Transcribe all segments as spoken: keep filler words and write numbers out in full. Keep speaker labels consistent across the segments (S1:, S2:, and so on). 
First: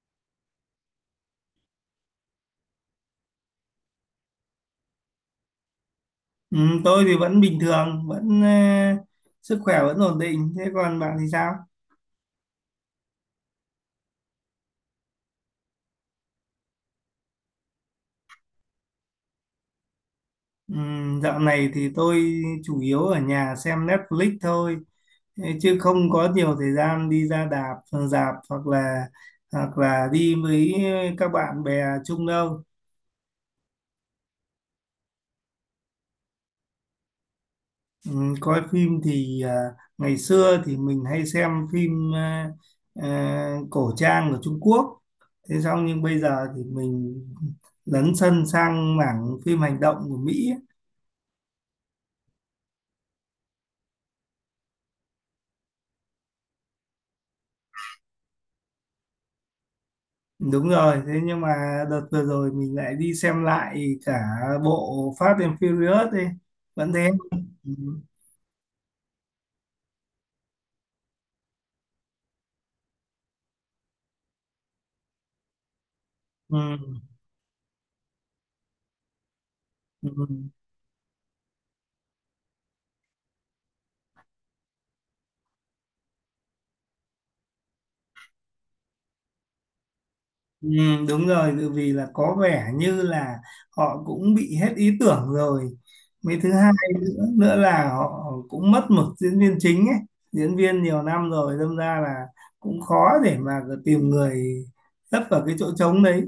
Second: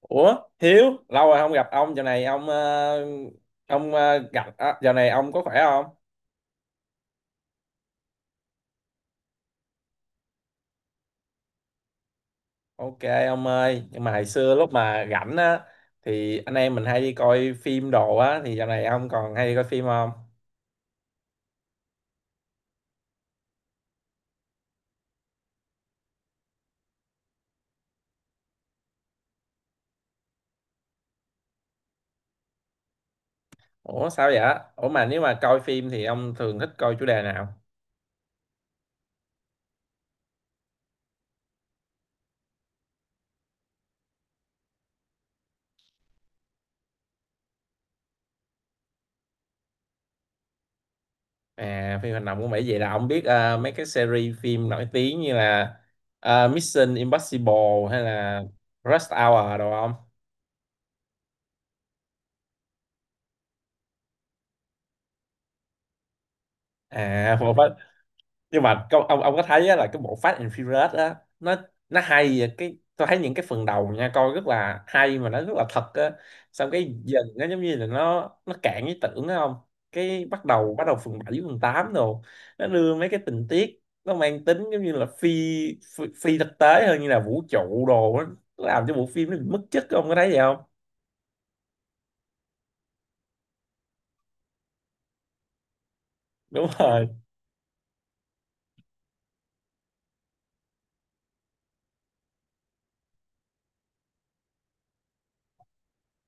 S1: Ủa Hiếu, lâu rồi không gặp ông. Giờ này ông ờ, ông ờ, gặp à, giờ này ông có khỏe không?
S2: Ừ, tôi thì vẫn bình thường, vẫn ờ, sức khỏe vẫn ổn định. Thế còn bạn thì sao?
S1: Ok ông ơi, nhưng mà hồi xưa lúc mà rảnh á thì anh em mình hay đi coi phim đồ á, thì giờ này ông còn hay đi coi phim không?
S2: Ừ, dạo này thì tôi chủ yếu ở nhà xem Netflix thôi, thế chứ không có nhiều thời gian đi ra đạp, rạp hoặc là hoặc là đi với các bạn bè chung đâu.
S1: Ủa sao vậy? Ủa mà nếu mà coi phim thì ông thường thích coi chủ đề nào?
S2: Ừ, coi phim thì à, ngày xưa thì mình hay xem phim à, à, cổ trang của Trung Quốc. Thế xong nhưng bây giờ thì mình lấn sân sang mảng phim hành động của Mỹ. Ấy.
S1: À, phim hành động cũng vậy. Vậy là ông biết ờ, mấy cái series phim nổi tiếng như là ờ, Mission Impossible hay là Rush Hour đồ không?
S2: Đúng rồi, thế nhưng mà đợt vừa rồi mình lại đi xem lại cả bộ Fast and Furious đi. Vẫn thế.
S1: À,
S2: Ừ.
S1: nhưng mà câu ông ông có thấy á, là cái bộ Fast and Furious á, nó nó hay vậy. Cái tôi thấy những cái phần đầu nha, coi rất là hay mà nó rất là thật á,
S2: Ừ.
S1: xong cái dần nó giống như là nó nó cạn ý tưởng á không?
S2: Ừ.
S1: Cái bắt đầu bắt đầu phần bảy, phần tám đồ, nó đưa mấy cái tình tiết nó mang tính giống như là phi phi, phi thực tế hơn, như là vũ trụ đồ á. Nó làm cho bộ phim nó bị mất chất, ông có thấy vậy không?
S2: Ừ, đúng rồi, tự vì là có vẻ như là họ cũng bị hết ý tưởng rồi. Mấy thứ
S1: Đúng
S2: hai
S1: rồi,
S2: nữa, nữa là họ cũng mất mực diễn viên chính ấy, diễn viên nhiều năm rồi, đâm ra là cũng khó để mà tìm người lấp vào cái chỗ trống đấy.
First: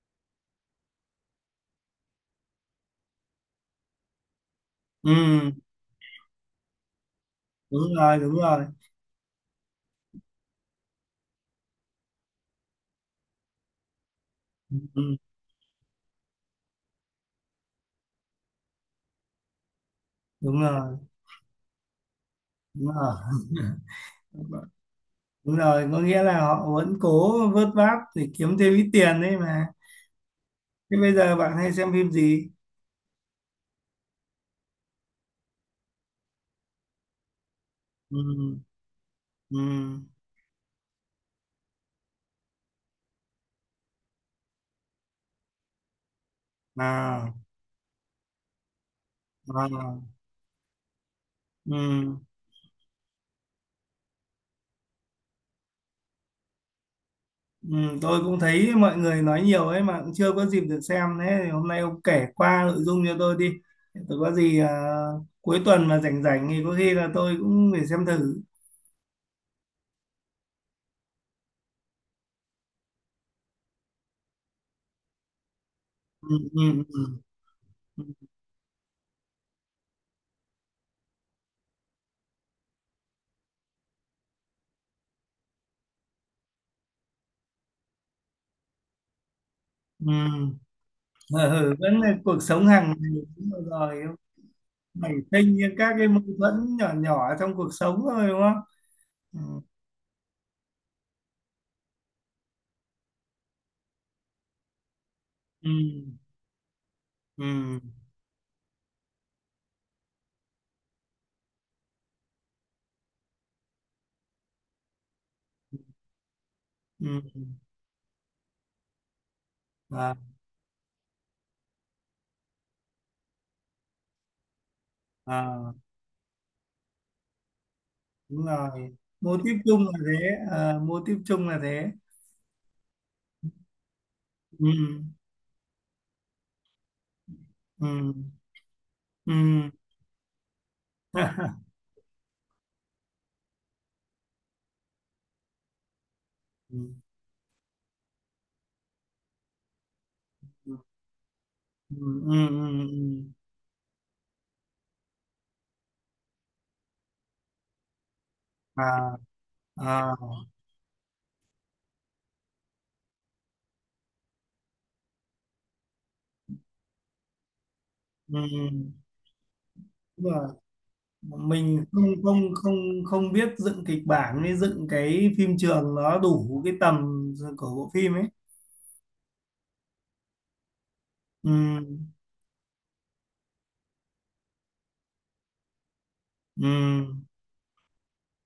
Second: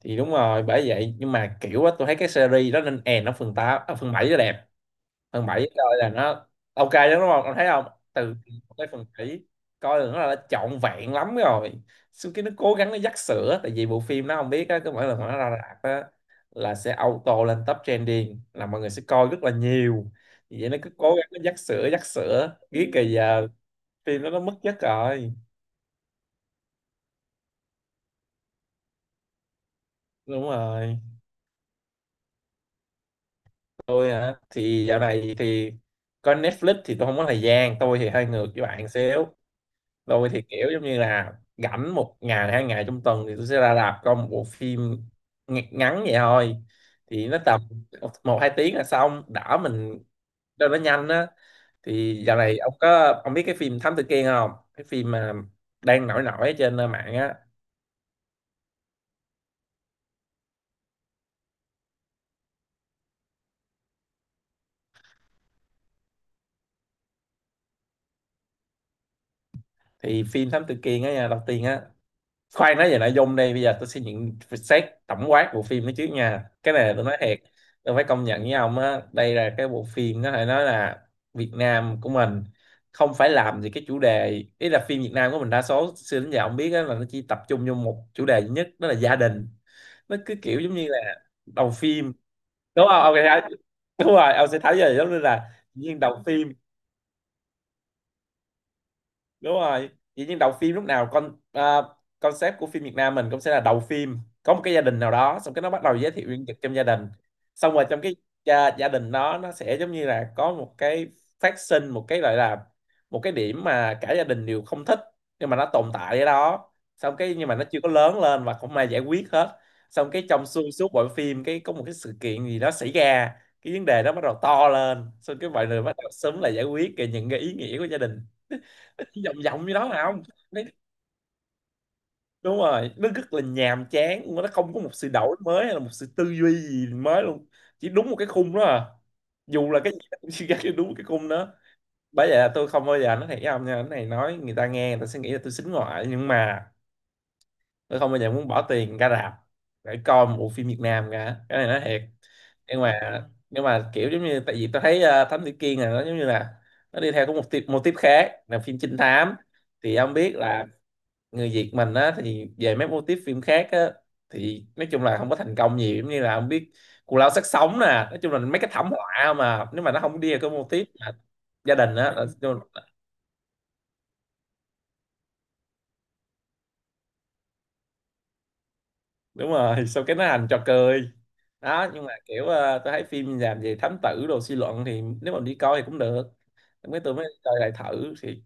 S1: thì đúng rồi, bởi vậy. Nhưng mà kiểu á, tôi thấy cái series đó nên end ở phần tám. Ở phần bảy nó đẹp,
S2: Ừ,
S1: thằng Bảy coi là nó ok lắm, đúng không ông thấy không?
S2: đúng rồi, đúng
S1: Từ
S2: rồi,
S1: cái phần bảy coi là nó là trọn vẹn lắm rồi. Sau khi nó cố gắng nó dắt sữa, tại vì bộ phim nó không biết á, cứ mỗi
S2: ừ,
S1: lần mà nó ra rạp á là sẽ auto lên top trending, là mọi người sẽ coi rất là nhiều.
S2: đúng
S1: Vì vậy nó cứ
S2: rồi,
S1: cố gắng nó dắt sữa dắt sữa,
S2: đúng
S1: biết kì
S2: rồi,
S1: giờ phim nó nó mất chất rồi.
S2: đúng rồi. Có nghĩa là họ vẫn cố vớt vát để kiếm thêm ít tiền đấy mà.
S1: Đúng
S2: Thế
S1: rồi.
S2: bây giờ bạn hay xem phim gì?
S1: Tôi hả? Thì dạo này thì coi Netflix thì tôi không có thời gian. Tôi thì
S2: Ừ,
S1: hơi ngược với bạn xíu.
S2: ừ,
S1: Tôi thì kiểu giống như là rảnh một ngày hai ngày trong tuần thì tôi sẽ ra rạp coi một bộ phim ng- ngắn vậy thôi, thì
S2: à,
S1: nó tầm một một, hai tiếng là xong, đỡ mình
S2: à.
S1: cho nó nhanh á.
S2: Ừ,
S1: Thì dạo này ông có, ông biết cái phim Thám Tử Kiên không, cái phim mà đang nổi nổi trên mạng á?
S2: ừ, tôi cũng thấy mọi người nói nhiều ấy mà cũng chưa có dịp được xem, thế thì hôm nay ông kể qua nội dung cho tôi đi, tôi có gì à, cuối tuần mà rảnh rảnh thì có khi là tôi cũng phải xem thử.
S1: Thì phim Thám Tử Kiên á nha, đầu tiên á, khoan nói về nội dung. Đây bây giờ tôi sẽ nhận xét tổng quát bộ phim đó trước
S2: Ừ,
S1: nha, cái
S2: ừ,
S1: này
S2: ừ,
S1: tôi nói thiệt. Tôi phải công nhận với ông á, đây là cái bộ phim có thể nói là Việt Nam của mình không phải làm gì cái chủ đề ý. Là phim Việt Nam của mình đa số xưa đến giờ ông biết á, là nó chỉ tập trung vô một chủ đề duy nhất, đó là gia đình. Nó cứ
S2: ừ.
S1: kiểu giống như là
S2: Ừ,
S1: đầu
S2: ừ, vẫn
S1: phim,
S2: là cuộc sống hàng
S1: đúng không
S2: ngày,
S1: ông?
S2: đúng rồi.
S1: Đúng
S2: Rồi,
S1: rồi, ông sẽ thấy ra giống
S2: nảy
S1: như là
S2: sinh những các
S1: viên
S2: cái mâu
S1: đầu phim,
S2: thuẫn nhỏ nhỏ trong cuộc sống thôi, đúng không? Ừ,
S1: đúng rồi. Vậy nhưng đầu phim lúc nào con à, concept của phim Việt Nam mình cũng sẽ là đầu phim có một cái gia đình nào đó, xong cái
S2: ừ,
S1: nó bắt đầu giới thiệu nhân vật trong gia đình. Xong
S2: ừ,
S1: rồi trong cái gia, gia đình đó nó sẽ giống như là có một cái, phát sinh một cái gọi là một cái điểm mà cả gia đình đều không thích, nhưng mà nó tồn tại ở đó. Xong cái
S2: ừ.
S1: nhưng mà nó chưa có lớn lên và không ai giải quyết hết. Xong
S2: À,
S1: cái trong xuyên suốt bộ phim cái có một cái sự kiện gì đó xảy ra, cái vấn đề đó bắt đầu to lên, xong cái mọi
S2: à,
S1: người bắt đầu sớm là giải quyết cái những cái ý nghĩa của gia đình.
S2: đúng rồi mô
S1: Vòng
S2: típ
S1: vòng như
S2: chung
S1: đó
S2: là
S1: mà không.
S2: thế,
S1: Đấy,
S2: à, mô típ chung là thế.
S1: đúng rồi, nó rất là nhàm chán luôn á. Nó
S2: Ừ.
S1: không có một sự đổi mới hay là một sự tư duy gì mới luôn, chỉ đúng
S2: Ừ,
S1: một cái khung đó à.
S2: ừ,
S1: Dù là cái gì nó cũng chỉ ra cái đúng cái khung đó.
S2: ừ,
S1: Bởi vậy là tôi không bao giờ, nó thiệt với ông nha, cái này nói người ta nghe người ta sẽ nghĩ là tôi xính ngoại, nhưng mà
S2: ừ,
S1: tôi không bao giờ muốn bỏ tiền ra rạp để coi một bộ phim Việt Nam cả, cái này nói thiệt.
S2: ừ, ừ,
S1: Nhưng mà nhưng mà kiểu giống như, tại vì tôi thấy ờ, Thám Tử Kiên là nó giống như là nó đi theo có một tiếp, một tiếp khác là phim trinh
S2: à,
S1: thám. Thì ông
S2: à,
S1: biết là người Việt mình á, thì về mấy mô típ phim khác á thì nói chung là không có thành công nhiều, giống như là không biết Cù Lao Xác Sống nè, nói chung là mấy cái thảm
S2: ừ,
S1: họa. Mà nếu mà nó không đi
S2: đúng
S1: vào
S2: rồi.
S1: cái mô típ mà gia
S2: Mình
S1: đình á
S2: không
S1: là-
S2: không không không biết dựng kịch bản với dựng cái phim trường nó đủ cái tầm của bộ phim ấy.
S1: đúng rồi. Sau cái nó thành trò cười
S2: Ừ,
S1: đó. Nhưng mà kiểu ờ, tôi thấy phim làm về thám tử đồ, suy luận, thì nếu mà đi coi thì cũng được.
S2: ừ,
S1: Lúc ấy tôi mới coi lại thử thì,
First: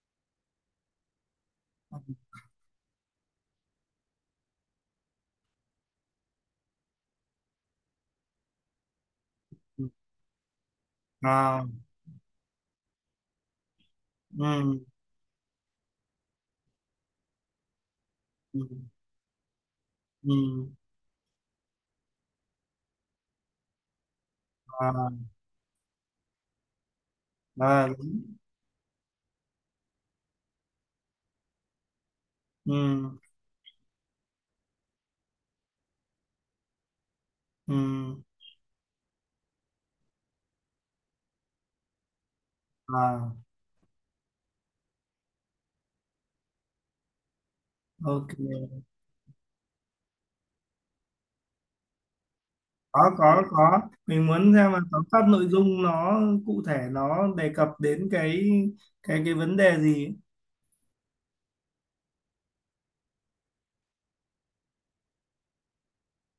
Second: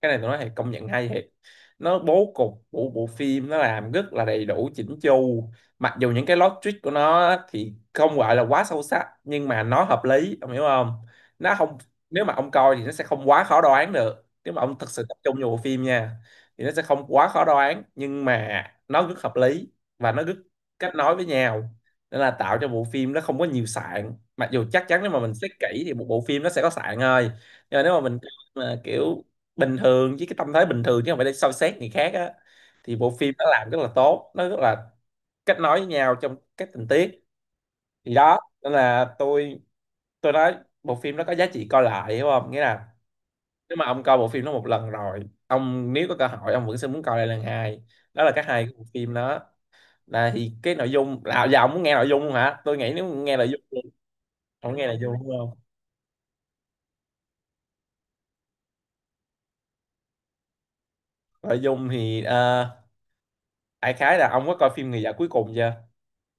S1: cái này tôi nói thiệt, công nhận hay thiệt. Nó bố cục của bộ phim nó làm rất là đầy đủ, chỉnh chu. Mặc dù những cái logic của nó á thì không gọi là quá sâu sắc, nhưng mà nó hợp lý, ông hiểu không? Nó
S2: à,
S1: không, nếu mà ông coi thì nó sẽ không quá khó đoán được, nếu mà ông
S2: ừ,
S1: thật sự tập trung vào bộ phim nha, thì nó sẽ không quá khó đoán, nhưng
S2: ừ,
S1: mà nó rất hợp lý và nó rất
S2: ừm,
S1: kết nối với nhau. Nên là tạo cho bộ phim nó không có nhiều sạn, mặc dù chắc chắn
S2: à,
S1: nếu mà mình xét kỹ thì một bộ phim nó sẽ có sạn thôi. Nhưng mà
S2: à,
S1: nếu mà mình
S2: đúng.
S1: mà kiểu bình thường, với cái tâm thế bình thường chứ không phải để soi xét người khác á,
S2: Ừ,
S1: thì bộ phim nó làm rất là tốt, nó rất là kết nối với nhau trong các tình tiết. Thì
S2: ừm,
S1: đó, nên là tôi tôi nói bộ phim nó có giá trị coi lại, hiểu không? Nghĩa là
S2: à,
S1: nếu mà ông coi bộ phim nó một lần rồi, ông nếu có cơ hội ông vẫn sẽ muốn coi lại lần hai. Đó là cái hay của
S2: ok.
S1: bộ phim đó. Là thì cái nội dung là, giờ ông muốn nghe nội dung không hả? Tôi nghĩ
S2: có
S1: nếu nghe
S2: có
S1: nội dung
S2: có
S1: thì-
S2: mình muốn xem
S1: ông
S2: là
S1: nghe nội
S2: tóm
S1: dung,
S2: tắt
S1: đúng
S2: nội
S1: không?
S2: dung nó cụ thể nó đề cập đến cái cái cái vấn đề gì.
S1: Nội dung thì ờ, đại khái là, ông có coi phim Người Vợ Cuối Cùng chưa?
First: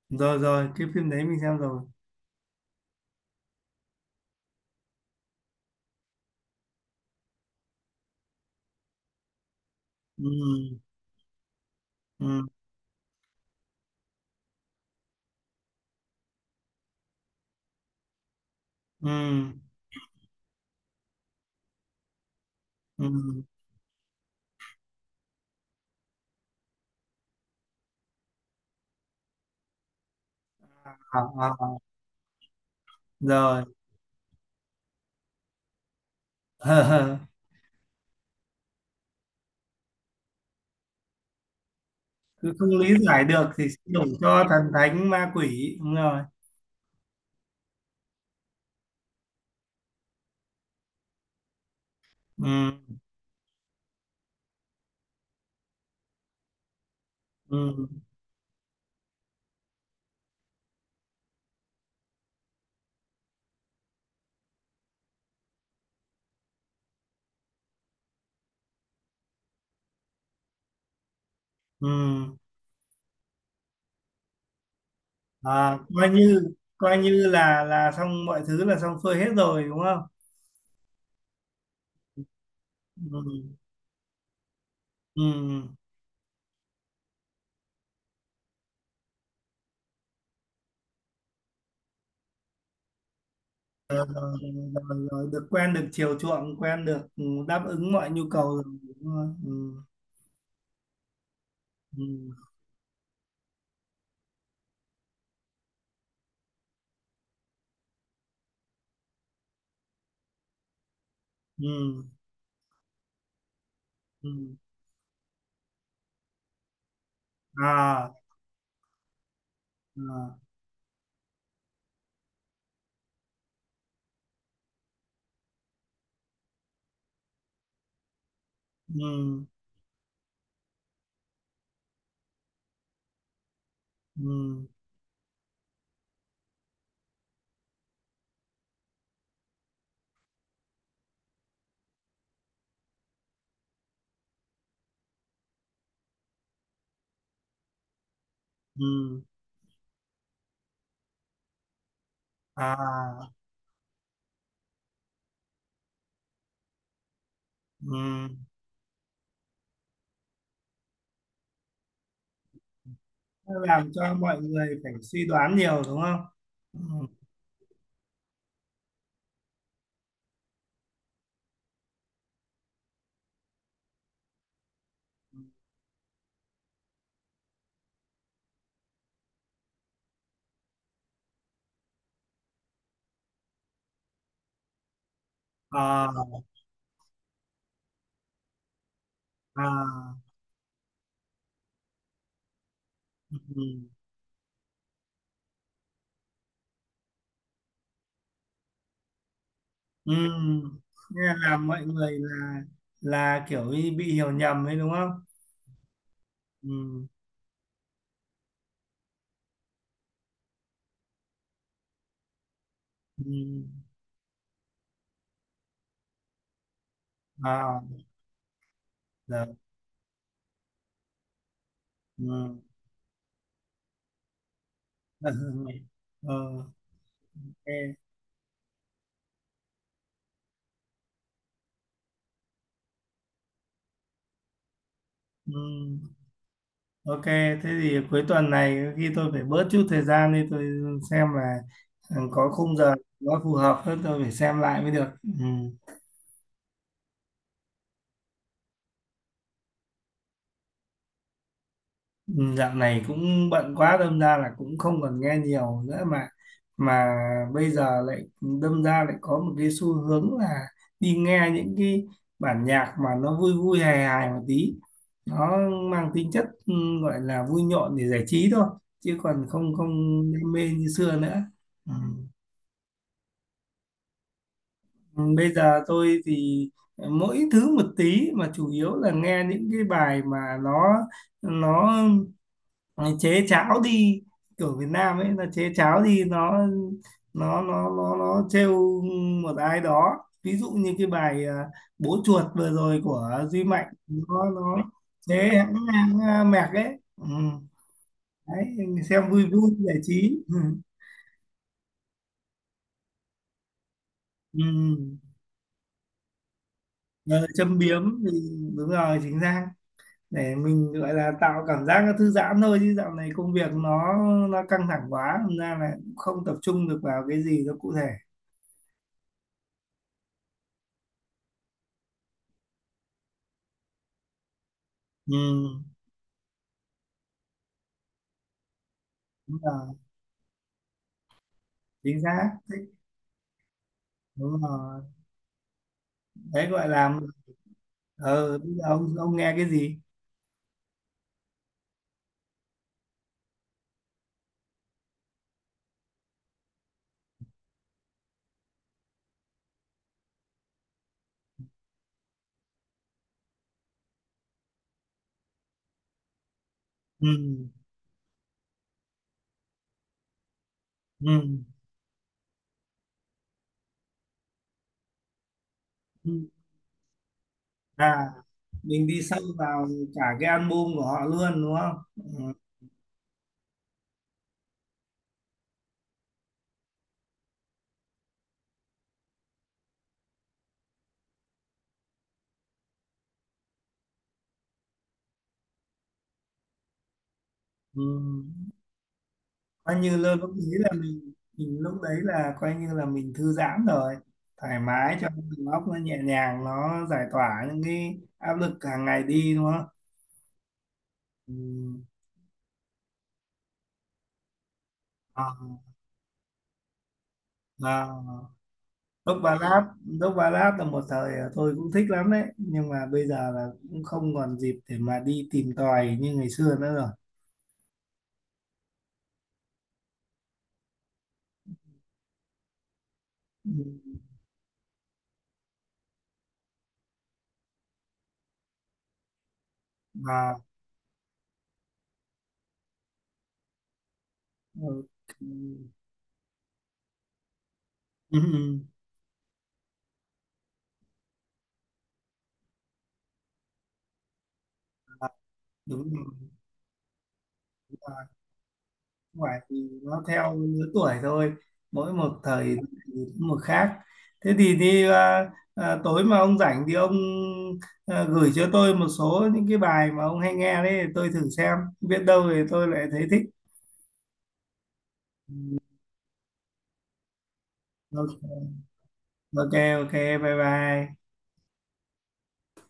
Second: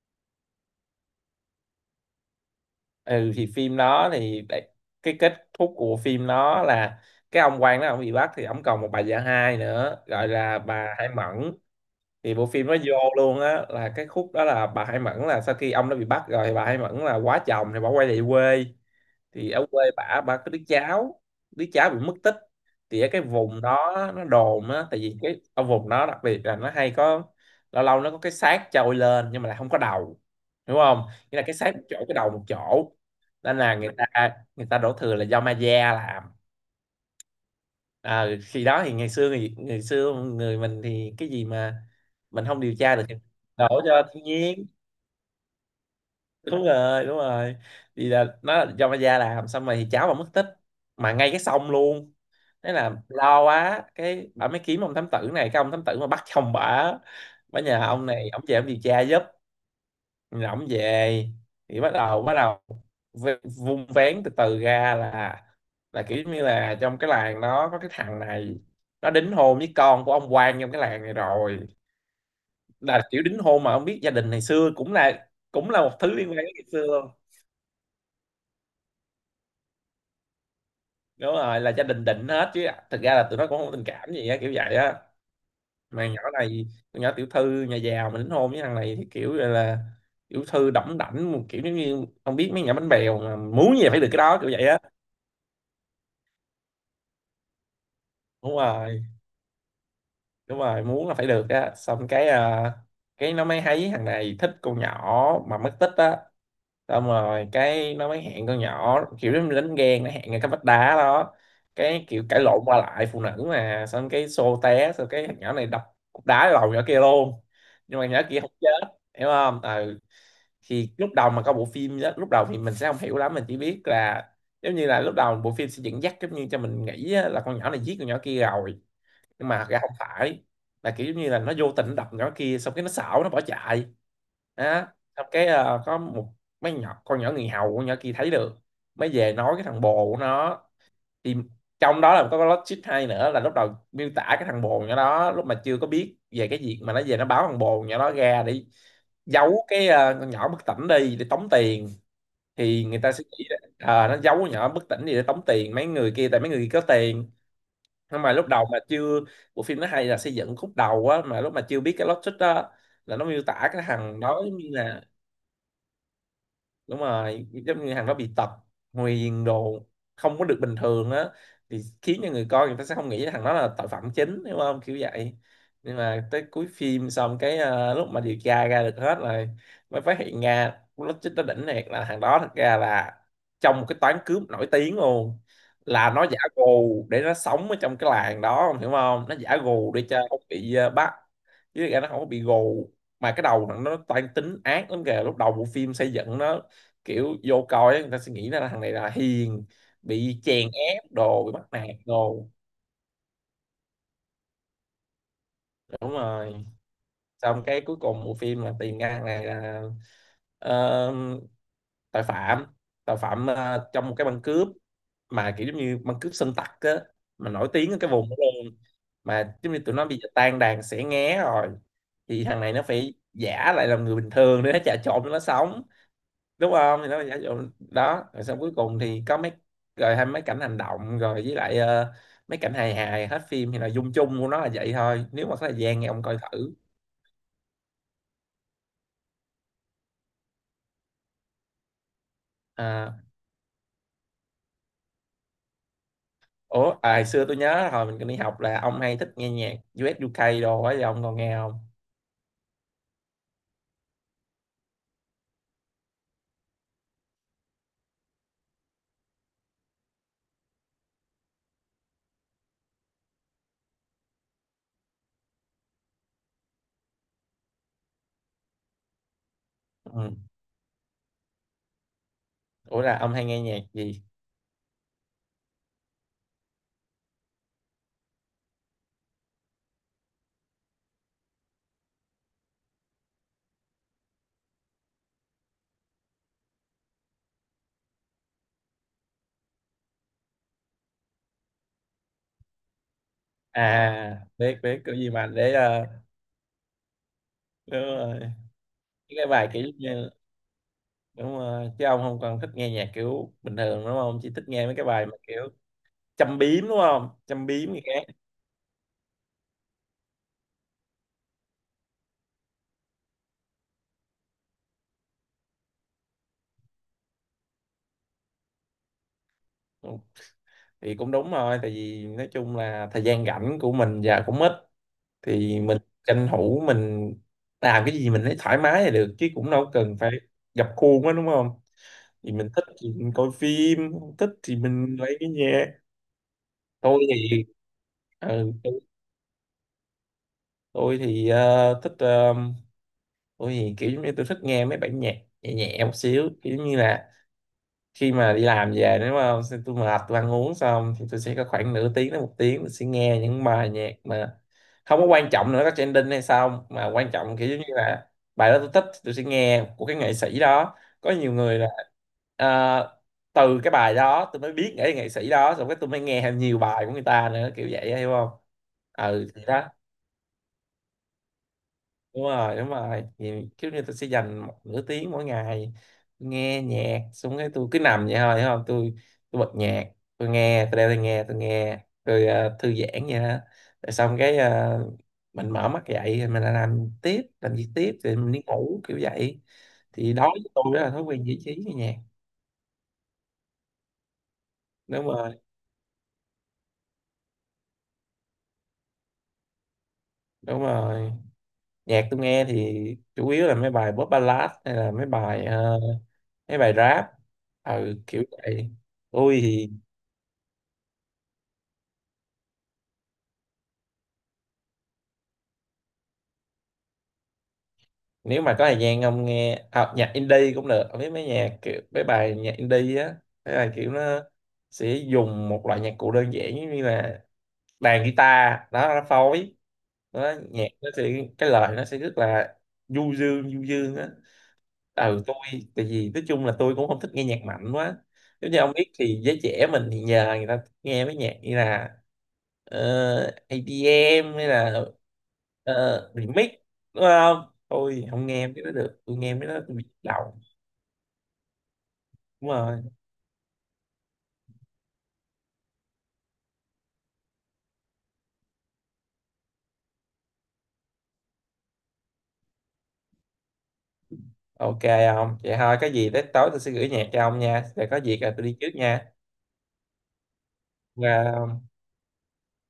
S2: Rồi, rồi cái phim đấy mình xem rồi.
S1: Ừ, thì phim đó thì đại- cái kết thúc của phim nó là cái ông quan đó ông bị bắt, thì ông còn một bà vợ hai nữa gọi là
S2: Ừ,
S1: bà Hải Mẫn. Thì
S2: ừ,
S1: bộ phim nó vô luôn á, là cái khúc đó là bà Hải Mẫn là sau khi ông đã bị bắt rồi, thì bà Hải Mẫn là quá chồng thì bà quay về quê.
S2: ừ,
S1: Thì ở quê bả, bả có đứa cháu, đứa cháu bị mất tích. Thì ở cái
S2: ừ,
S1: vùng đó nó đồn á, tại vì cái ở vùng đó đặc biệt là nó hay có, lâu lâu nó có cái xác trôi lên nhưng mà lại không có đầu, đúng không?
S2: à,
S1: Nghĩa là cái
S2: à,
S1: xác
S2: à.
S1: một chỗ, cái đầu một chỗ. Nên
S2: Rồi
S1: là người ta người ta đổ thừa là do ma da làm. À, khi đó thì ngày xưa, thì ngày xưa người mình thì cái gì mà mình
S2: cứ
S1: không
S2: không
S1: điều
S2: lý
S1: tra được thì
S2: giải được
S1: đổ
S2: thì sẽ
S1: cho
S2: đổ
S1: thiên
S2: cho thần
S1: nhiên,
S2: thánh ma quỷ, đúng rồi.
S1: đúng rồi, đúng rồi. Thì là nó là do ma gia làm. Xong rồi thì cháu mà mất tích mà ngay cái sông luôn.
S2: Ừ,
S1: Thế là lo quá, cái bà mới kiếm ông thám tử này, cái ông thám tử mà bắt chồng bà bà nhờ
S2: ừ,
S1: ông này ông về ông điều tra giúp. Rồi ông về thì bắt đầu bắt đầu v- vung vén từ từ ra là là kiểu như là trong cái làng đó có cái thằng này, nó đính hôn với con của ông quan trong cái làng này rồi.
S2: ừ,
S1: Là kiểu đính hôn mà ông biết, gia đình ngày xưa, cũng là cũng
S2: à,
S1: là một
S2: coi
S1: thứ liên quan
S2: như
S1: đến ngày
S2: coi
S1: xưa,
S2: như là là xong mọi thứ là xong xuôi hết rồi, đúng không?
S1: đúng rồi. Là gia đình định hết, chứ thực ra là tụi
S2: Ừ,
S1: nó cũng không có tình cảm gì á, kiểu vậy á.
S2: ừ,
S1: Mà nhỏ này, con nhỏ tiểu thư nhà giàu mà đính hôn với thằng này, thì kiểu là, là tiểu thư đỏng đảnh, một kiểu giống như không biết mấy nhà bánh bèo, mà muốn gì là phải được cái đó,
S2: rồi,
S1: kiểu vậy á.
S2: rồi được quen được chiều chuộng quen được, ừ, đáp ứng mọi nhu cầu
S1: Đúng
S2: rồi,
S1: rồi,
S2: đúng rồi. Ừ,
S1: đúng rồi, muốn là phải được á.
S2: ừ,
S1: Xong cái à, cái nó mới thấy thằng này thích con nhỏ mà mất tích á. Xong rồi cái nó mới hẹn con nhỏ, kiểu nó như đánh ghen, nó hẹn ngay cái vách đá đó.
S2: ừ,
S1: Cái kiểu cãi lộn qua lại phụ nữ mà, xong cái
S2: ừ.
S1: xô té, xong cái thằng nhỏ này đập cục đá vào đầu nhỏ kia luôn. Nhưng mà
S2: À,
S1: nhỏ kia không chết, hiểu không. Ừ,
S2: à,
S1: thì lúc đầu mà có bộ phim đó, lúc đầu thì mình sẽ không hiểu lắm, mình chỉ biết là giống như là lúc đầu bộ phim sẽ dẫn dắt giống như cho mình nghĩ á, là con nhỏ này giết con nhỏ kia rồi.
S2: ừ,
S1: Nhưng mà thật ra không phải, là kiểu giống như là nó vô tình đập nhỏ kia xong cái nó xảo, nó bỏ chạy
S2: ừ,
S1: đó. Xong cái ờ, có một mấy nhỏ, con nhỏ người hầu con nhỏ kia thấy được, mới về nói cái thằng bồ của nó. Thì trong đó là có cái logic hay nữa là lúc đầu miêu tả cái thằng bồ nhỏ đó lúc mà chưa có biết về cái việc mà nó về nó báo thằng bồ nhỏ đó ra để
S2: ừ,
S1: giấu cái ờ, con nhỏ bất tỉnh đi để tống tiền. Thì người ta sẽ
S2: à,
S1: nghĩ là, ờ, nó giấu con nhỏ bất tỉnh đi để tống tiền mấy người kia, tại mấy người kia có tiền.
S2: ừ.
S1: Nhưng mà lúc đầu mà chưa, bộ phim nó hay là xây dựng khúc đầu á, mà lúc mà chưa biết cái logic đó là nó miêu
S2: Nó
S1: tả cái
S2: làm cho
S1: thằng
S2: mọi
S1: đó giống
S2: người
S1: như
S2: phải
S1: là
S2: suy đoán nhiều, đúng không?
S1: đúng
S2: Ừ.
S1: rồi, giống như thằng đó bị tật nguyền đồ, không có được bình thường á, thì khiến cho người coi người ta sẽ không nghĩ thằng đó là tội phạm chính, đúng không, kiểu vậy. Nhưng mà tới cuối phim xong cái ờ, lúc mà điều tra ra được hết rồi mới phát hiện ra nó, chính nó đỉnh thiệt, là thằng đó thật ra là trong một cái toán cướp nổi tiếng luôn. Là nó giả
S2: À,
S1: gù để nó sống ở trong cái làng đó, ông hiểu không, nó giả gù để
S2: à,
S1: cho không bị ờ, bắt, chứ thật ra nó không có bị gù. Mà cái
S2: ừ,
S1: đầu nó, nó toan tính ác lắm kìa. Lúc đầu bộ phim xây dựng nó kiểu vô coi ấy, người ta sẽ nghĩ là thằng này là hiền,
S2: ừ.
S1: bị chèn
S2: Thế
S1: ép
S2: là
S1: đồ, bị
S2: làm
S1: bắt
S2: mọi
S1: nạt
S2: người
S1: đồ.
S2: là là kiểu như bị hiểu nhầm ấy, đúng không?
S1: Đúng rồi,
S2: Ừ,
S1: xong cái cuối cùng bộ phim là tìm ra thằng này là ờ, tội phạm, tội phạm
S2: ừ.
S1: ờ, trong một cái băng cướp. Mà kiểu giống như băng cướp sơn tặc á, mà nổi
S2: À,
S1: tiếng ở cái vùng đó luôn.
S2: được,
S1: Mà giống như tụi nó bây giờ tan đàn xẻ nghé rồi, thì
S2: ừ.
S1: thằng này nó phải giả lại làm người bình thường để nó trà trộn cho nó sống,
S2: Ừ.
S1: đúng không, thì nó là giả dụ
S2: Ok,
S1: đó. Rồi xong cuối cùng thì có mấy, rồi hay mấy cảnh hành động, rồi với lại ờ, mấy cảnh hài hài hết phim. Thì là dung chung của nó là vậy thôi, nếu mà có thời
S2: ừm,
S1: gian thì ông coi thử.
S2: ok, thế thì cuối tuần này khi tôi phải bớt chút thời gian đi, tôi xem là, ừ, có khung giờ
S1: À,
S2: nó phù hợp hơn tôi phải xem lại mới được. Ừ.
S1: ủa à, hồi xưa tôi nhớ hồi mình còn đi học là ông hay thích nghe nhạc U ét U ca đồ ấy, thì ông còn nghe không?
S2: Ừ, dạo này cũng bận quá đâm ra là cũng không còn nghe nhiều nữa, mà mà bây giờ lại đâm ra lại có một cái xu hướng là đi nghe những cái bản nhạc mà nó vui vui hài hài một tí, nó mang tính chất, ừ, gọi là vui nhộn để giải trí thôi chứ còn không không
S1: Ừ.
S2: đam mê như xưa nữa. Ừ.
S1: Ủa là ông hay nghe nhạc gì?
S2: Ừ, bây giờ tôi thì mỗi thứ một tí mà chủ yếu là nghe những cái bài mà nó nó Ờ, chế cháo đi kiểu Việt Nam ấy là chế cháo đi, nó nó nó nó nó trêu một ai đó, ví dụ như cái bài à, bố chuột vừa rồi của Duy Mạnh
S1: À,
S2: nó nó
S1: biết biết cái gì mà
S2: chế
S1: để
S2: hãng,
S1: ờ,
S2: hãng à, mẹc ấy, ừ.
S1: đúng rồi
S2: Đấy, xem vui
S1: cái bài
S2: vui
S1: kiểu
S2: giải
S1: như,
S2: trí, ừ.
S1: đúng rồi, chứ ông không còn thích nghe nhạc kiểu bình thường đúng không, chỉ
S2: Ừ.
S1: thích nghe mấy cái bài mà kiểu châm biếm đúng không,
S2: Ờ,
S1: châm
S2: châm
S1: biếm
S2: biếm
S1: nghe.
S2: thì đúng rồi, chính xác, để mình gọi là tạo cảm giác nó thư giãn thôi chứ dạo này công việc nó nó căng thẳng quá thành ra là cũng không tập trung được vào cái gì nó cụ thể.
S1: Ừ, thì cũng đúng rồi, tại vì nói chung là thời gian rảnh của mình giờ cũng ít,
S2: Ừ.
S1: thì mình tranh thủ mình làm cái gì mình thấy thoải mái là được, chứ
S2: Đúng
S1: cũng đâu
S2: rồi,
S1: cần phải gập khuôn quá đúng không.
S2: chính xác,
S1: Thì mình thích thì mình coi phim, không thích
S2: đúng
S1: thì
S2: rồi.
S1: mình lấy cái nhạc.
S2: Đấy gọi là,
S1: Tôi thì
S2: ờ,
S1: ừ,
S2: bây giờ ông ông nghe cái gì?
S1: tôi thì ờ, thích ờ, tôi thì kiểu giống như tôi thích nghe mấy bản nhạc nhẹ nhẹ một xíu, kiểu như là khi mà đi làm về đúng không. Xong tôi mệt, tôi ăn uống xong thì tôi sẽ có khoảng nửa tiếng đến một tiếng tôi sẽ nghe những bài nhạc mà không có quan trọng nữa có trending hay sao, mà quan
S2: Ừ,
S1: trọng kiểu giống như là bài đó tôi thích, tôi sẽ nghe của cái nghệ sĩ đó, có
S2: ừ,
S1: nhiều người là ờ, từ cái bài đó tôi mới biết nghệ nghệ sĩ đó, xong cái tôi mới
S2: ừ.
S1: nghe thêm nhiều bài của người ta nữa kiểu
S2: À,
S1: vậy á, hiểu không.
S2: mình đi sâu
S1: Ừ thì
S2: vào
S1: đó,
S2: cả cái album của họ luôn, đúng không?
S1: đúng
S2: Ừ.
S1: rồi đúng rồi, thì kiểu như tôi sẽ dành một nửa tiếng mỗi ngày nghe nhạc, xong cái tôi cứ nằm vậy thôi hiểu không. Tôi tôi bật nhạc, tôi nghe, tôi đeo tai nghe tôi nghe, tôi ờ, thư giãn vậy đó. Rồi xong cái ờ, mình mở mắt dậy thì mình lại làm tiếp, làm việc
S2: Ừ.
S1: tiếp thì mình đi ngủ kiểu vậy.
S2: Coi như
S1: Thì
S2: lơ
S1: đối
S2: lúc đấy
S1: với tôi
S2: là
S1: đó là thói
S2: mình
S1: quen giải trí
S2: mình
S1: nghe
S2: lúc đấy
S1: nhạc.
S2: là coi như là mình thư giãn rồi, thoải mái
S1: Đúng
S2: cho
S1: rồi,
S2: đầu óc nó nhẹ nhàng nó giải tỏa những cái áp lực hàng ngày đi, đúng không?
S1: đúng rồi.
S2: Ừ.
S1: Nhạc tôi nghe thì chủ yếu là mấy bài pop ballad, hay là mấy
S2: À,
S1: bài ờ, mấy bài rap. Ừ kiểu
S2: à.
S1: vậy.
S2: Dốc
S1: Tôi
S2: Ballad,
S1: thì
S2: Dốc Ballad là một thời tôi cũng thích lắm đấy nhưng mà bây giờ là cũng không còn dịp để mà đi tìm tòi như ngày xưa nữa rồi.
S1: nếu mà có thời gian ông nghe à, nhạc indie cũng được, ông biết mấy nhạc kiểu mấy bài nhạc indie á,
S2: Ừ.
S1: mấy bài kiểu nó sẽ dùng một loại nhạc cụ đơn giản giống như là đàn guitar đó nó phối đó,
S2: Mà
S1: nhạc nó sẽ, cái lời nó sẽ rất là du dương, du dương á.
S2: ờ,
S1: Ừ
S2: ừ,
S1: tôi, tại vì nói chung là tôi cũng không thích nghe nhạc mạnh quá,
S2: ừ,
S1: giống như ông biết thì giới trẻ mình thì nhờ người ta nghe mấy nhạc như là uh, E đê em hay là
S2: đúng rồi.
S1: ờ, remix đúng không. Tôi
S2: Mà
S1: không nghe mấy đó được, tôi
S2: không
S1: nghe
S2: phải,
S1: mấy đó
S2: thì
S1: tôi bị
S2: nó theo
S1: đầu.
S2: lứa tuổi thôi, mỗi một thời
S1: Đúng rồi,
S2: thì một khác. Thế thì đi à, à, tối mà ông rảnh thì ông à, gửi cho tôi một số những cái bài mà ông hay nghe đấy, tôi thử xem biết đâu thì tôi lại thấy thích.
S1: ok, không vậy thôi, có gì tới tối tôi sẽ gửi nhạc cho ông nha, rồi có việc là tôi đi
S2: Ok,
S1: trước nha.
S2: ok, ok, bye bye.
S1: Và